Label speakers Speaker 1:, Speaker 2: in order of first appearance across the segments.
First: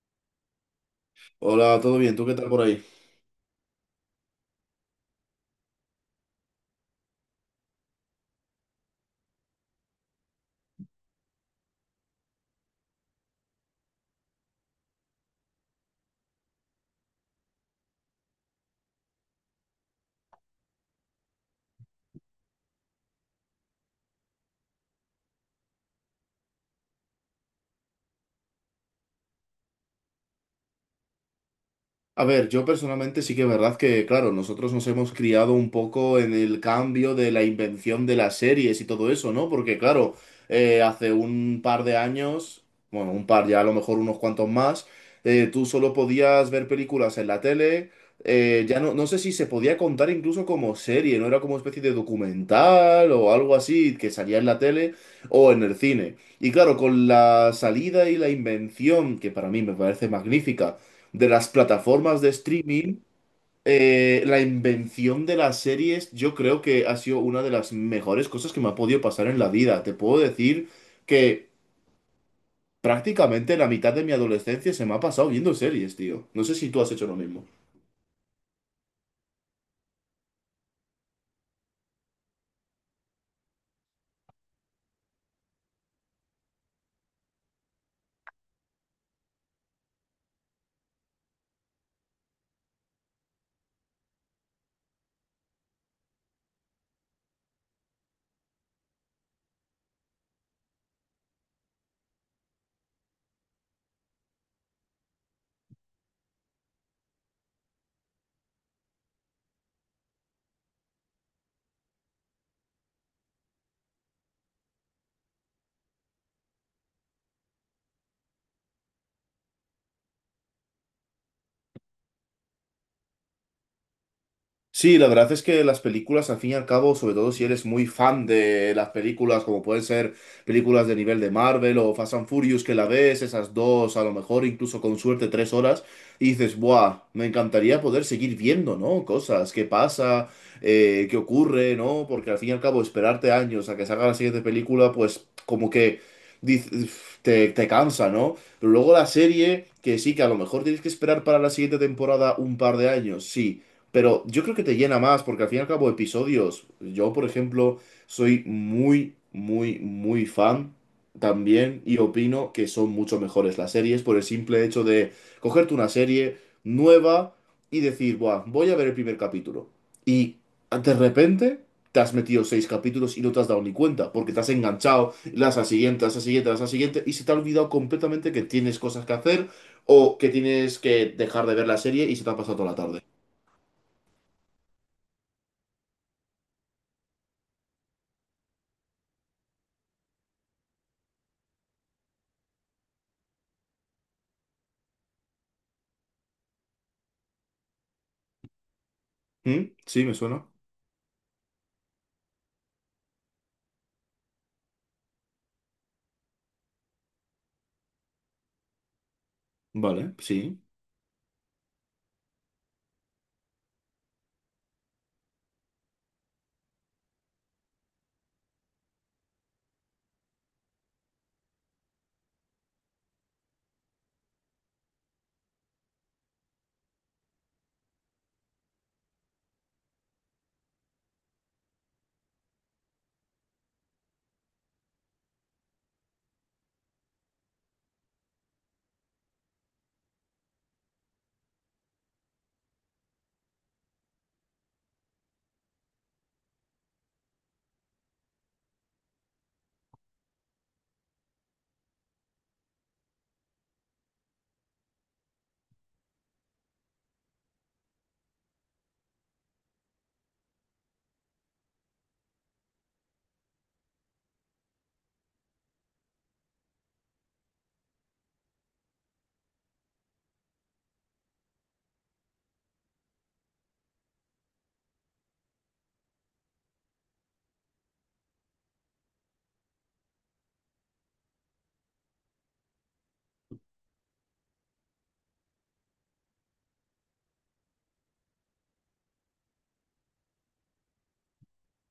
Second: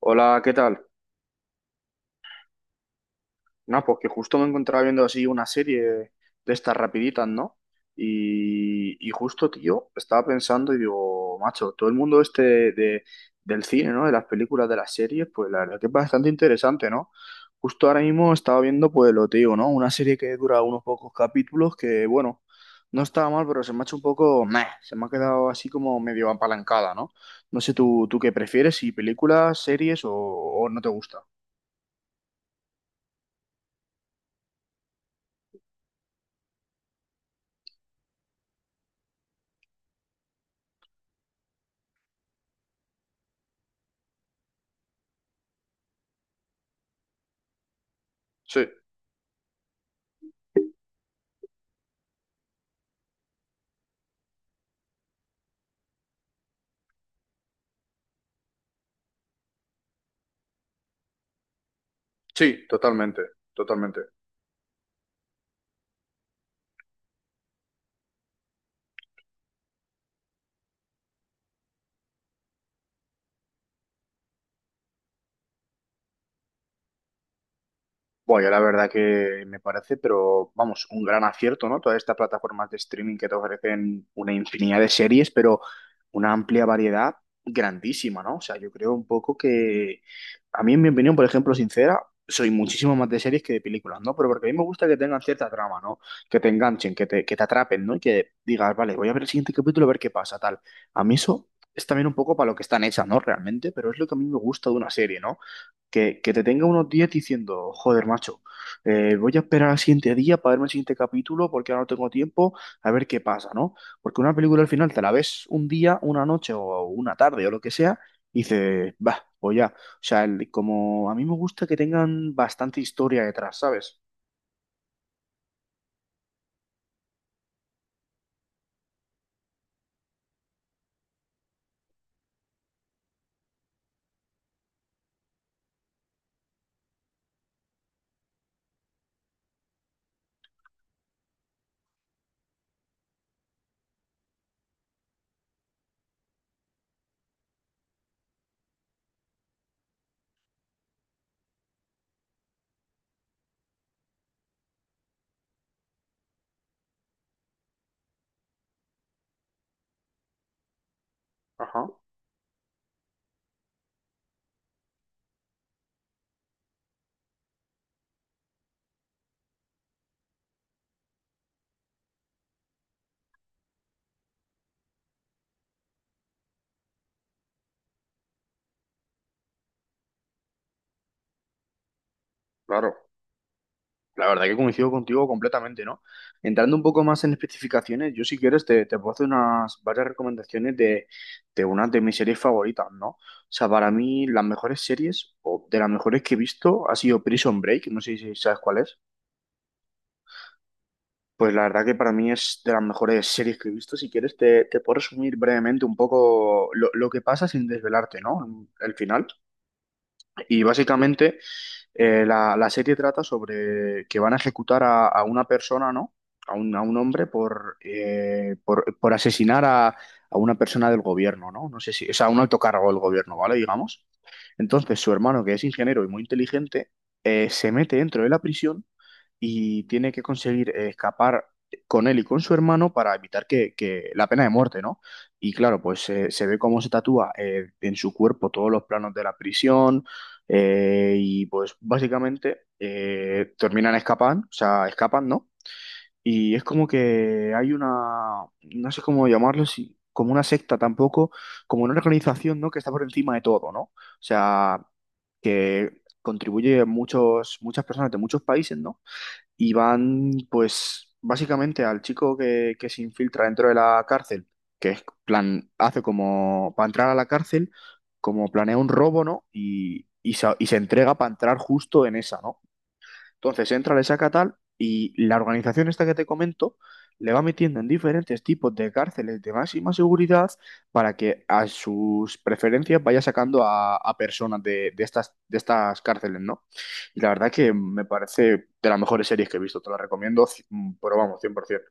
Speaker 1: Hola, ¿qué tal?
Speaker 2: Hola, ¿todo bien? ¿Tú qué tal por ahí?
Speaker 1: No, pues que justo me encontraba viendo así una serie de estas rapiditas, ¿no? Y justo, tío, estaba pensando y digo, macho, todo el mundo este del cine, ¿no? De las películas, de las series, pues la verdad que es bastante interesante, ¿no? Justo ahora mismo estaba viendo, pues lo te digo, ¿no? Una serie que dura unos pocos capítulos que, bueno, no estaba mal, pero se me ha hecho un poco, se me ha quedado así como medio apalancada, ¿no? No sé tú, qué prefieres, si películas, series o no te gusta.
Speaker 2: A ver, yo personalmente sí que es verdad que, claro, nosotros nos hemos criado un poco en el cambio de la invención de las series y todo eso, ¿no? Porque, claro, hace un par de años, bueno, un par ya, a lo mejor unos cuantos más, tú solo podías ver películas en la tele.
Speaker 1: Sí.
Speaker 2: Ya no, no sé si se podía contar incluso como serie, no era como especie de documental o algo así que salía en la tele o en el cine. Y claro, con la salida y la invención, que para mí me parece magnífica, de las plataformas de
Speaker 1: Sí,
Speaker 2: streaming,
Speaker 1: totalmente, totalmente.
Speaker 2: la invención de las series, yo creo que ha sido una de las mejores cosas que me ha podido pasar en la vida. Te puedo decir que prácticamente la mitad de mi adolescencia se me ha pasado viendo series, tío. No sé si tú has hecho lo mismo.
Speaker 1: Bueno, yo la verdad que me parece, pero vamos, un gran acierto, ¿no? Todas estas plataformas de streaming que te ofrecen una infinidad de series, pero una amplia variedad grandísima, ¿no? O sea, yo creo un poco que, a mí en mi opinión, por ejemplo, sincera, soy muchísimo más de series que de películas, ¿no? Pero porque a mí me gusta que tengan cierta trama, ¿no? Que te enganchen, que te atrapen, ¿no? Y que digas, vale, voy a ver el siguiente capítulo a ver qué pasa, tal. A mí eso es también un poco para lo que están hechas, ¿no? Realmente, pero es lo que a mí me gusta de una serie, ¿no? Que te tenga unos días diciendo, joder, macho, voy a esperar al siguiente día para verme el siguiente capítulo porque ahora no tengo tiempo, a ver qué pasa, ¿no? Porque una película al final te la ves un día, una noche o una tarde o lo que sea, y dices, va, pues ya. O sea, como a mí me gusta que tengan bastante historia detrás, ¿sabes?
Speaker 2: Sí, la verdad es que las películas, al fin y al cabo, sobre todo si eres muy fan de las películas, como pueden ser películas de nivel de Marvel o Fast and Furious, que la ves, esas dos, a lo mejor incluso con suerte 3 horas, y dices, ¡buah! Me encantaría poder seguir viendo, ¿no? Cosas, qué pasa, qué ocurre, ¿no? Porque al fin y al cabo, esperarte años a que salga la siguiente película, pues como que diz- te cansa, ¿no? Pero luego la serie, que sí, que a lo mejor tienes que esperar para la siguiente temporada un par de años, sí. Pero yo creo que te llena más, porque al fin y al cabo episodios, yo por ejemplo soy muy, muy, muy fan también
Speaker 1: Ajá,
Speaker 2: y opino que son mucho mejores las series por el simple hecho de cogerte una serie nueva y decir, buah, voy a ver el primer capítulo. Y de repente te has metido seis capítulos y no te has dado ni cuenta, porque te has enganchado, las a siguiente, las a siguiente, las a siguiente, y se te ha olvidado completamente que tienes cosas que hacer o que tienes que dejar de ver la serie y se te ha pasado toda la
Speaker 1: claro.
Speaker 2: tarde.
Speaker 1: La verdad que coincido contigo completamente, ¿no? Entrando un poco más en especificaciones, yo si quieres te puedo hacer unas varias recomendaciones de unas de mis series favoritas, ¿no? O sea, para mí las mejores series o de las mejores que he visto ha sido Prison Break, no sé si sabes cuál es.
Speaker 2: Mm, sí, me suena.
Speaker 1: Pues la verdad que para mí es de las mejores series que he visto. Si quieres te puedo resumir brevemente un poco lo que pasa sin desvelarte, ¿no? El final.
Speaker 2: Vale,
Speaker 1: Y
Speaker 2: sí.
Speaker 1: sí, básicamente la serie trata sobre que van a ejecutar a una persona, ¿no? A un hombre por, por asesinar a una persona del gobierno, ¿no? No sé si, o sea, un alto cargo del gobierno, ¿vale? Digamos. Entonces, su hermano, que es ingeniero y muy inteligente, se mete dentro de la prisión y tiene que conseguir escapar con él y con su hermano para evitar que la pena de muerte, ¿no? Y claro, pues se ve cómo se tatúa en su cuerpo todos los planos de la prisión y pues básicamente terminan escapando, o sea, escapan, ¿no? Y es como que hay una, no sé cómo llamarlo, como una secta tampoco, como una organización, ¿no? Que está por encima de todo, ¿no? O sea, que contribuye muchas personas de muchos países, ¿no? Y van, pues, básicamente al chico que se infiltra dentro de la cárcel, que es plan, hace como para entrar a la cárcel, como planea un robo, ¿no? Y se entrega para entrar justo en esa, ¿no? Entonces entra, le saca tal y la organización esta que te comento le va metiendo en diferentes tipos de cárceles de máxima seguridad para que a sus preferencias vaya sacando a personas de estas cárceles, ¿no? Y la verdad que me parece de las mejores series que he visto, te la recomiendo, pero vamos, 100%.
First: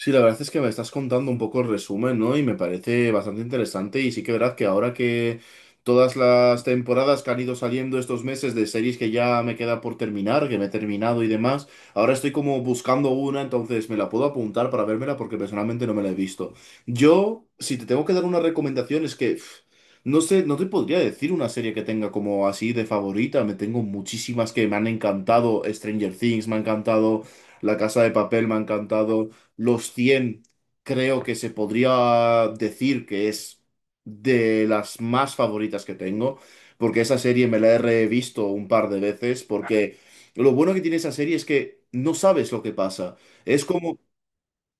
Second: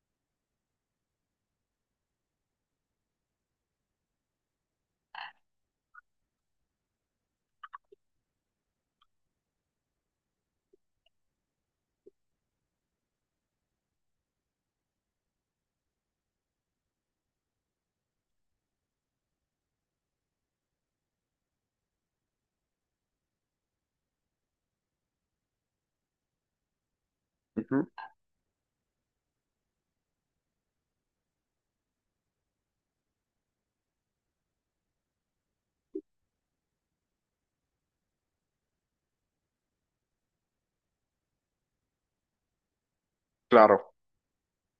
Speaker 2: Sí, la verdad es que me estás contando un poco el resumen, ¿no? Y me parece bastante interesante. Y sí que verdad que ahora que todas las temporadas que han ido saliendo estos meses de series que ya me queda por terminar, que me he terminado y demás, ahora estoy como buscando una, entonces me la puedo apuntar para vérmela porque personalmente no me la he visto. Yo, si te tengo que dar una recomendación, es que pff, no sé, no te podría decir una serie que tenga como así de favorita. Me tengo muchísimas que me han encantado. Stranger Things me ha encantado. La
Speaker 1: Ujú,
Speaker 2: Casa de Papel me ha encantado. Los cien, creo que se podría decir que es de las más favoritas que tengo, porque esa serie me la he revisto un par de veces, porque lo bueno que tiene esa serie es que no sabes lo que pasa. Es
Speaker 1: claro.
Speaker 2: como,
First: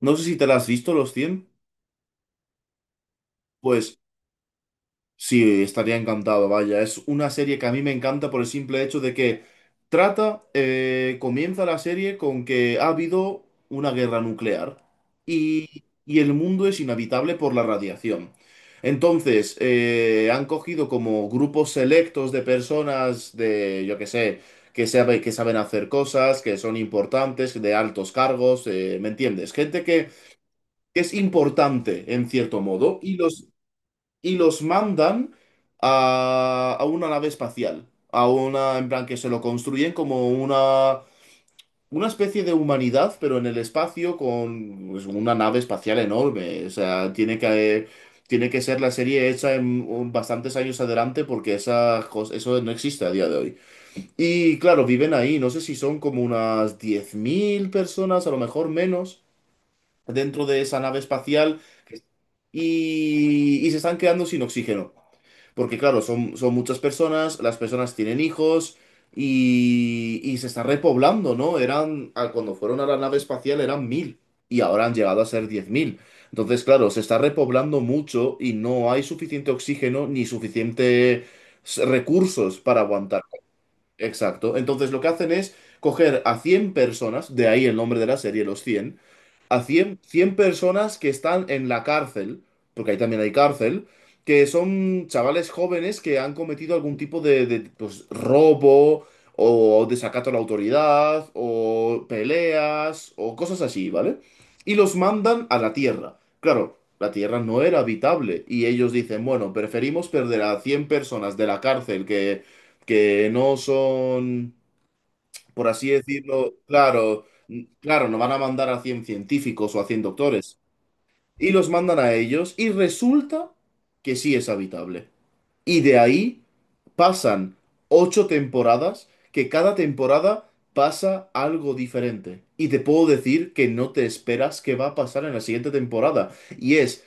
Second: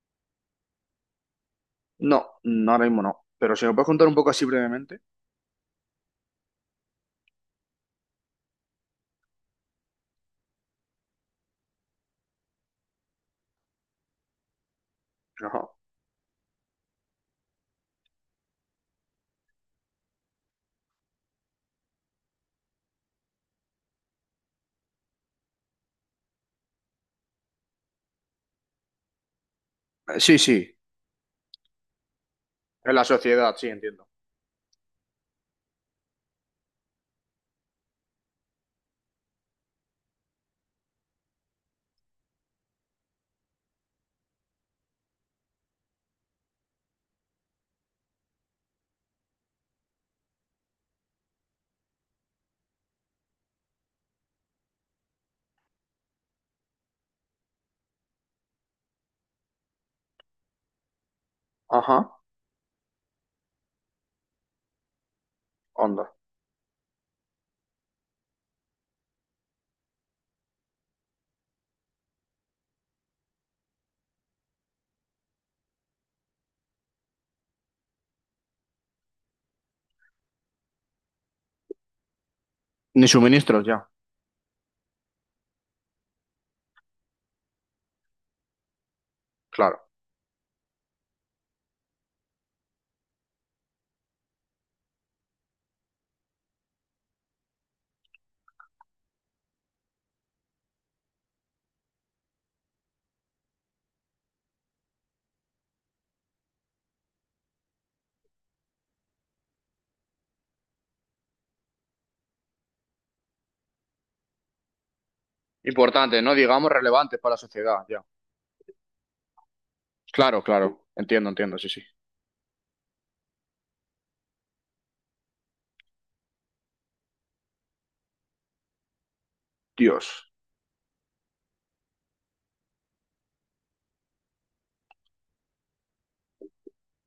Speaker 2: no sé si te la has visto, Los cien,
Speaker 1: No, no, ahora mismo no. Pero si me puedes
Speaker 2: pues
Speaker 1: contar un poco así brevemente.
Speaker 2: sí, estaría encantado, vaya. Es una serie que a mí me encanta por el simple hecho de que trata, comienza la serie con que ha habido una guerra nuclear
Speaker 1: Ajá.
Speaker 2: y el mundo es inhabitable por la radiación. Entonces, han cogido como grupos selectos de personas de, yo qué sé, que saben hacer cosas, que son importantes, de altos cargos, ¿me entiendes? Gente que
Speaker 1: Sí, sí,
Speaker 2: que es importante en cierto
Speaker 1: en
Speaker 2: modo
Speaker 1: la
Speaker 2: y los
Speaker 1: sociedad, sí, entiendo.
Speaker 2: y los mandan a una nave espacial. A una, en plan, que se lo construyen como una especie de humanidad, pero en el espacio con, pues, una nave espacial enorme. O sea, tiene que ser la serie hecha en bastantes años adelante porque esa, eso no existe a día de hoy. Y claro, viven ahí, no sé si son como unas 10.000 personas, a lo mejor menos, dentro de esa nave espacial
Speaker 1: Ajá,
Speaker 2: y se están quedando sin oxígeno. Porque claro,
Speaker 1: onda.
Speaker 2: son muchas personas, las personas tienen hijos y se está repoblando, ¿no? Eran, a- cuando fueron a la nave espacial eran 1.000 y ahora han llegado a ser 10.000. Entonces, claro, se está repoblando mucho y no hay suficiente oxígeno ni suficientes recursos para
Speaker 1: Ni
Speaker 2: aguantar.
Speaker 1: suministros ya,
Speaker 2: Exacto. Entonces lo que hacen es coger a 100 personas, de ahí el nombre de la serie, los cien, a
Speaker 1: claro.
Speaker 2: cien personas que están en la cárcel, porque ahí también hay cárcel, que son chavales jóvenes que han cometido algún tipo de, pues, robo o desacato a la autoridad o peleas o cosas así, ¿vale? Y los mandan a la Tierra. Claro, la Tierra no era habitable y ellos dicen, bueno, preferimos perder a 100 personas de la cárcel que no son, por así
Speaker 1: Importantes ¿no?
Speaker 2: decirlo,
Speaker 1: Digamos relevantes
Speaker 2: claro,
Speaker 1: para la sociedad, ya.
Speaker 2: claro, no van a mandar a 100 científicos o a cien
Speaker 1: Claro,
Speaker 2: doctores.
Speaker 1: claro. Entiendo,
Speaker 2: Y
Speaker 1: entiendo, sí,
Speaker 2: los
Speaker 1: sí.
Speaker 2: mandan a ellos y resulta que sí es habitable. Y de ahí pasan ocho temporadas, que cada
Speaker 1: Dios.
Speaker 2: temporada pasa algo diferente. Y te puedo decir que no te esperas qué va a pasar en la siguiente temporada. Y es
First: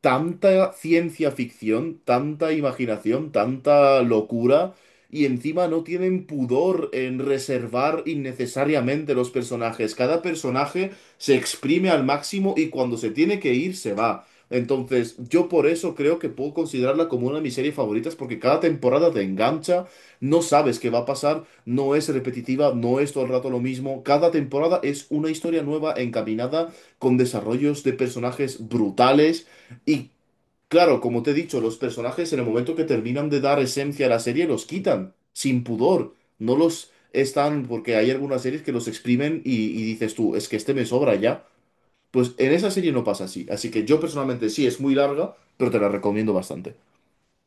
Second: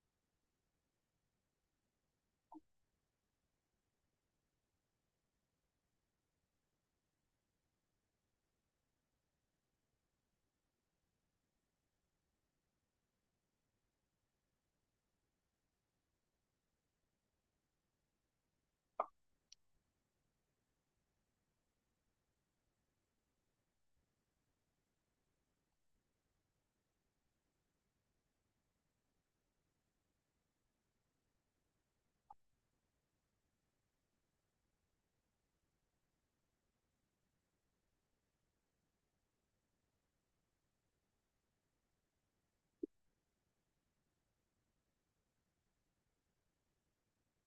Speaker 2: tanta ciencia ficción, tanta imaginación, tanta locura, y encima no tienen pudor en reservar innecesariamente los personajes. Cada personaje se exprime al máximo y cuando se tiene que ir, se va. Entonces, yo por eso creo que puedo considerarla como una de mis series favoritas, porque cada temporada te engancha, no sabes qué va a pasar, no es repetitiva, no es todo el rato lo mismo. Cada temporada es una historia nueva encaminada con desarrollos de personajes brutales y, claro, como te he dicho, los personajes en el momento que terminan de dar esencia a la serie los quitan, sin pudor. No los están, porque hay algunas series que los exprimen y dices tú, es que este me sobra ya. Pues en esa serie no pasa así. Así que yo personalmente sí, es muy larga, pero te la recomiendo bastante.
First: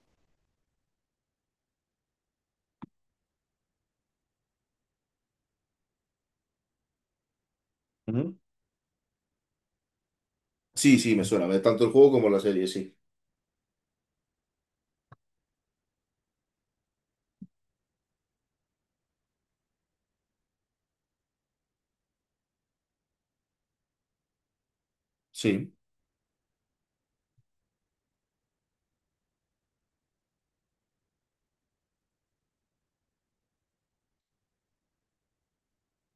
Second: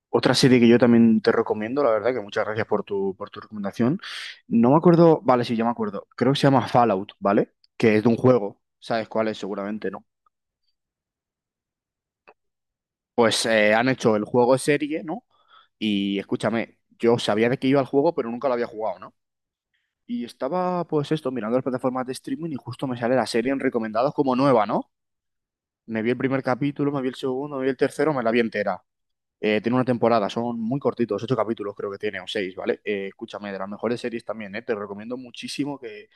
Speaker 1: Otra serie que yo también te recomiendo, la verdad, que muchas gracias por tu recomendación. No me acuerdo, vale, sí, ya me acuerdo. Creo que se llama Fallout, ¿vale? Que es de un
Speaker 2: Ujú.
Speaker 1: juego. ¿Sabes cuál es? Seguramente no.
Speaker 2: Sí, sí, me suena, tanto el juego como la serie, sí.
Speaker 1: Pues han hecho el juego serie, ¿no? Y escúchame, yo sabía de qué iba el juego, pero nunca lo había jugado, ¿no? Y estaba, pues esto, mirando las plataformas de streaming y justo me sale la serie en recomendados como nueva, ¿no?
Speaker 2: Sí.
Speaker 1: Me vi el primer capítulo, me vi el segundo, me vi el tercero, me la vi entera. Tiene una temporada, son muy cortitos, 8 capítulos creo que tiene, o 6, ¿vale? Escúchame, de las mejores series también, ¿eh? Te recomiendo muchísimo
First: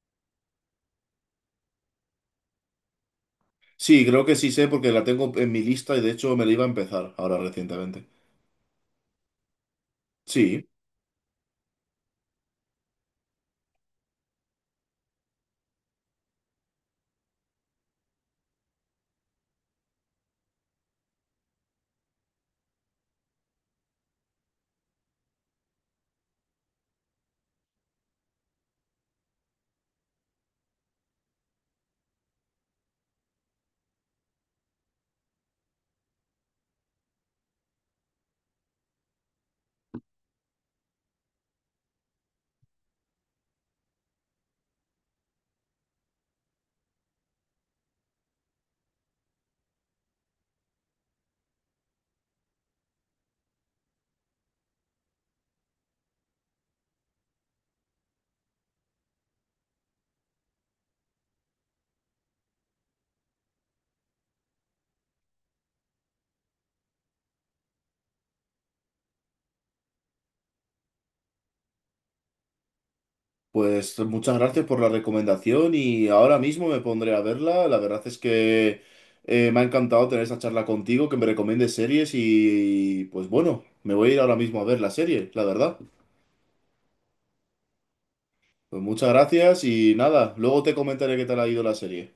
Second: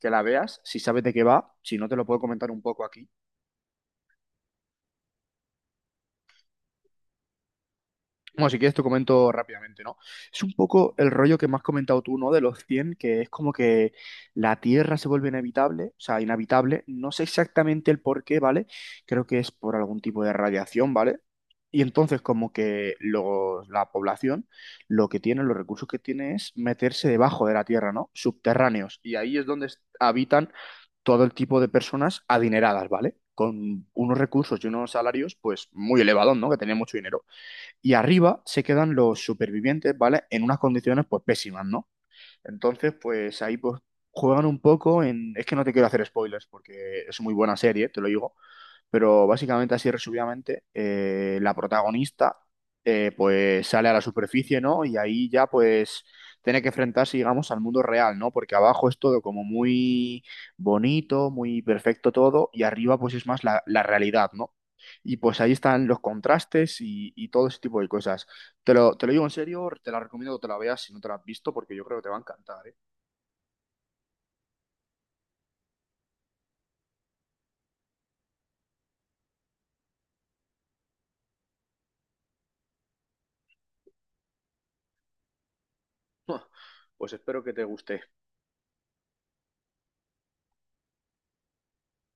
Speaker 1: que la veas. Si sabes de qué va, si no te lo puedo comentar un poco aquí,
Speaker 2: Sí, creo que sí sé porque la tengo en mi lista y de hecho me la iba a empezar ahora recientemente.
Speaker 1: bueno, si quieres te comento rápidamente, ¿no? Es un
Speaker 2: Sí.
Speaker 1: poco el rollo que me has comentado tú, ¿no? De los 100 que es como que la Tierra se vuelve inhabitable, o sea, inhabitable. No sé exactamente el por qué, ¿vale? Creo que es por algún tipo de radiación, ¿vale? Y entonces como que la población lo que tiene, los recursos que tiene es meterse debajo de la Tierra, ¿no? Subterráneos. Y ahí es donde habitan todo el tipo de personas adineradas, ¿vale? Con unos recursos y unos salarios, pues, muy elevados, ¿no? Que tienen mucho dinero y arriba se quedan los supervivientes, ¿vale? En unas condiciones pues pésimas, ¿no? Entonces, pues ahí pues juegan un poco en... Es que no te quiero hacer spoilers porque es muy buena serie, te lo digo, pero básicamente, así resumidamente, la protagonista pues sale a la superficie, ¿no? Y ahí ya pues tiene que enfrentarse, digamos, al mundo real, ¿no? Porque abajo es todo como muy bonito, muy perfecto todo, y arriba pues es más la realidad, ¿no? Y pues ahí están los contrastes y todo ese tipo de cosas. Te lo digo en serio, te la recomiendo que te la veas si no te la has visto, porque yo creo que te va a encantar, ¿eh?
Speaker 2: Pues muchas gracias por la recomendación y ahora mismo me pondré a verla. La verdad es que me ha encantado tener esta charla contigo, que me recomiendes series y pues bueno, me voy a ir ahora mismo a ver la serie, la verdad.
Speaker 1: Pues espero que te guste.
Speaker 2: Pues muchas gracias y nada, luego te comentaré qué tal ha ido la serie.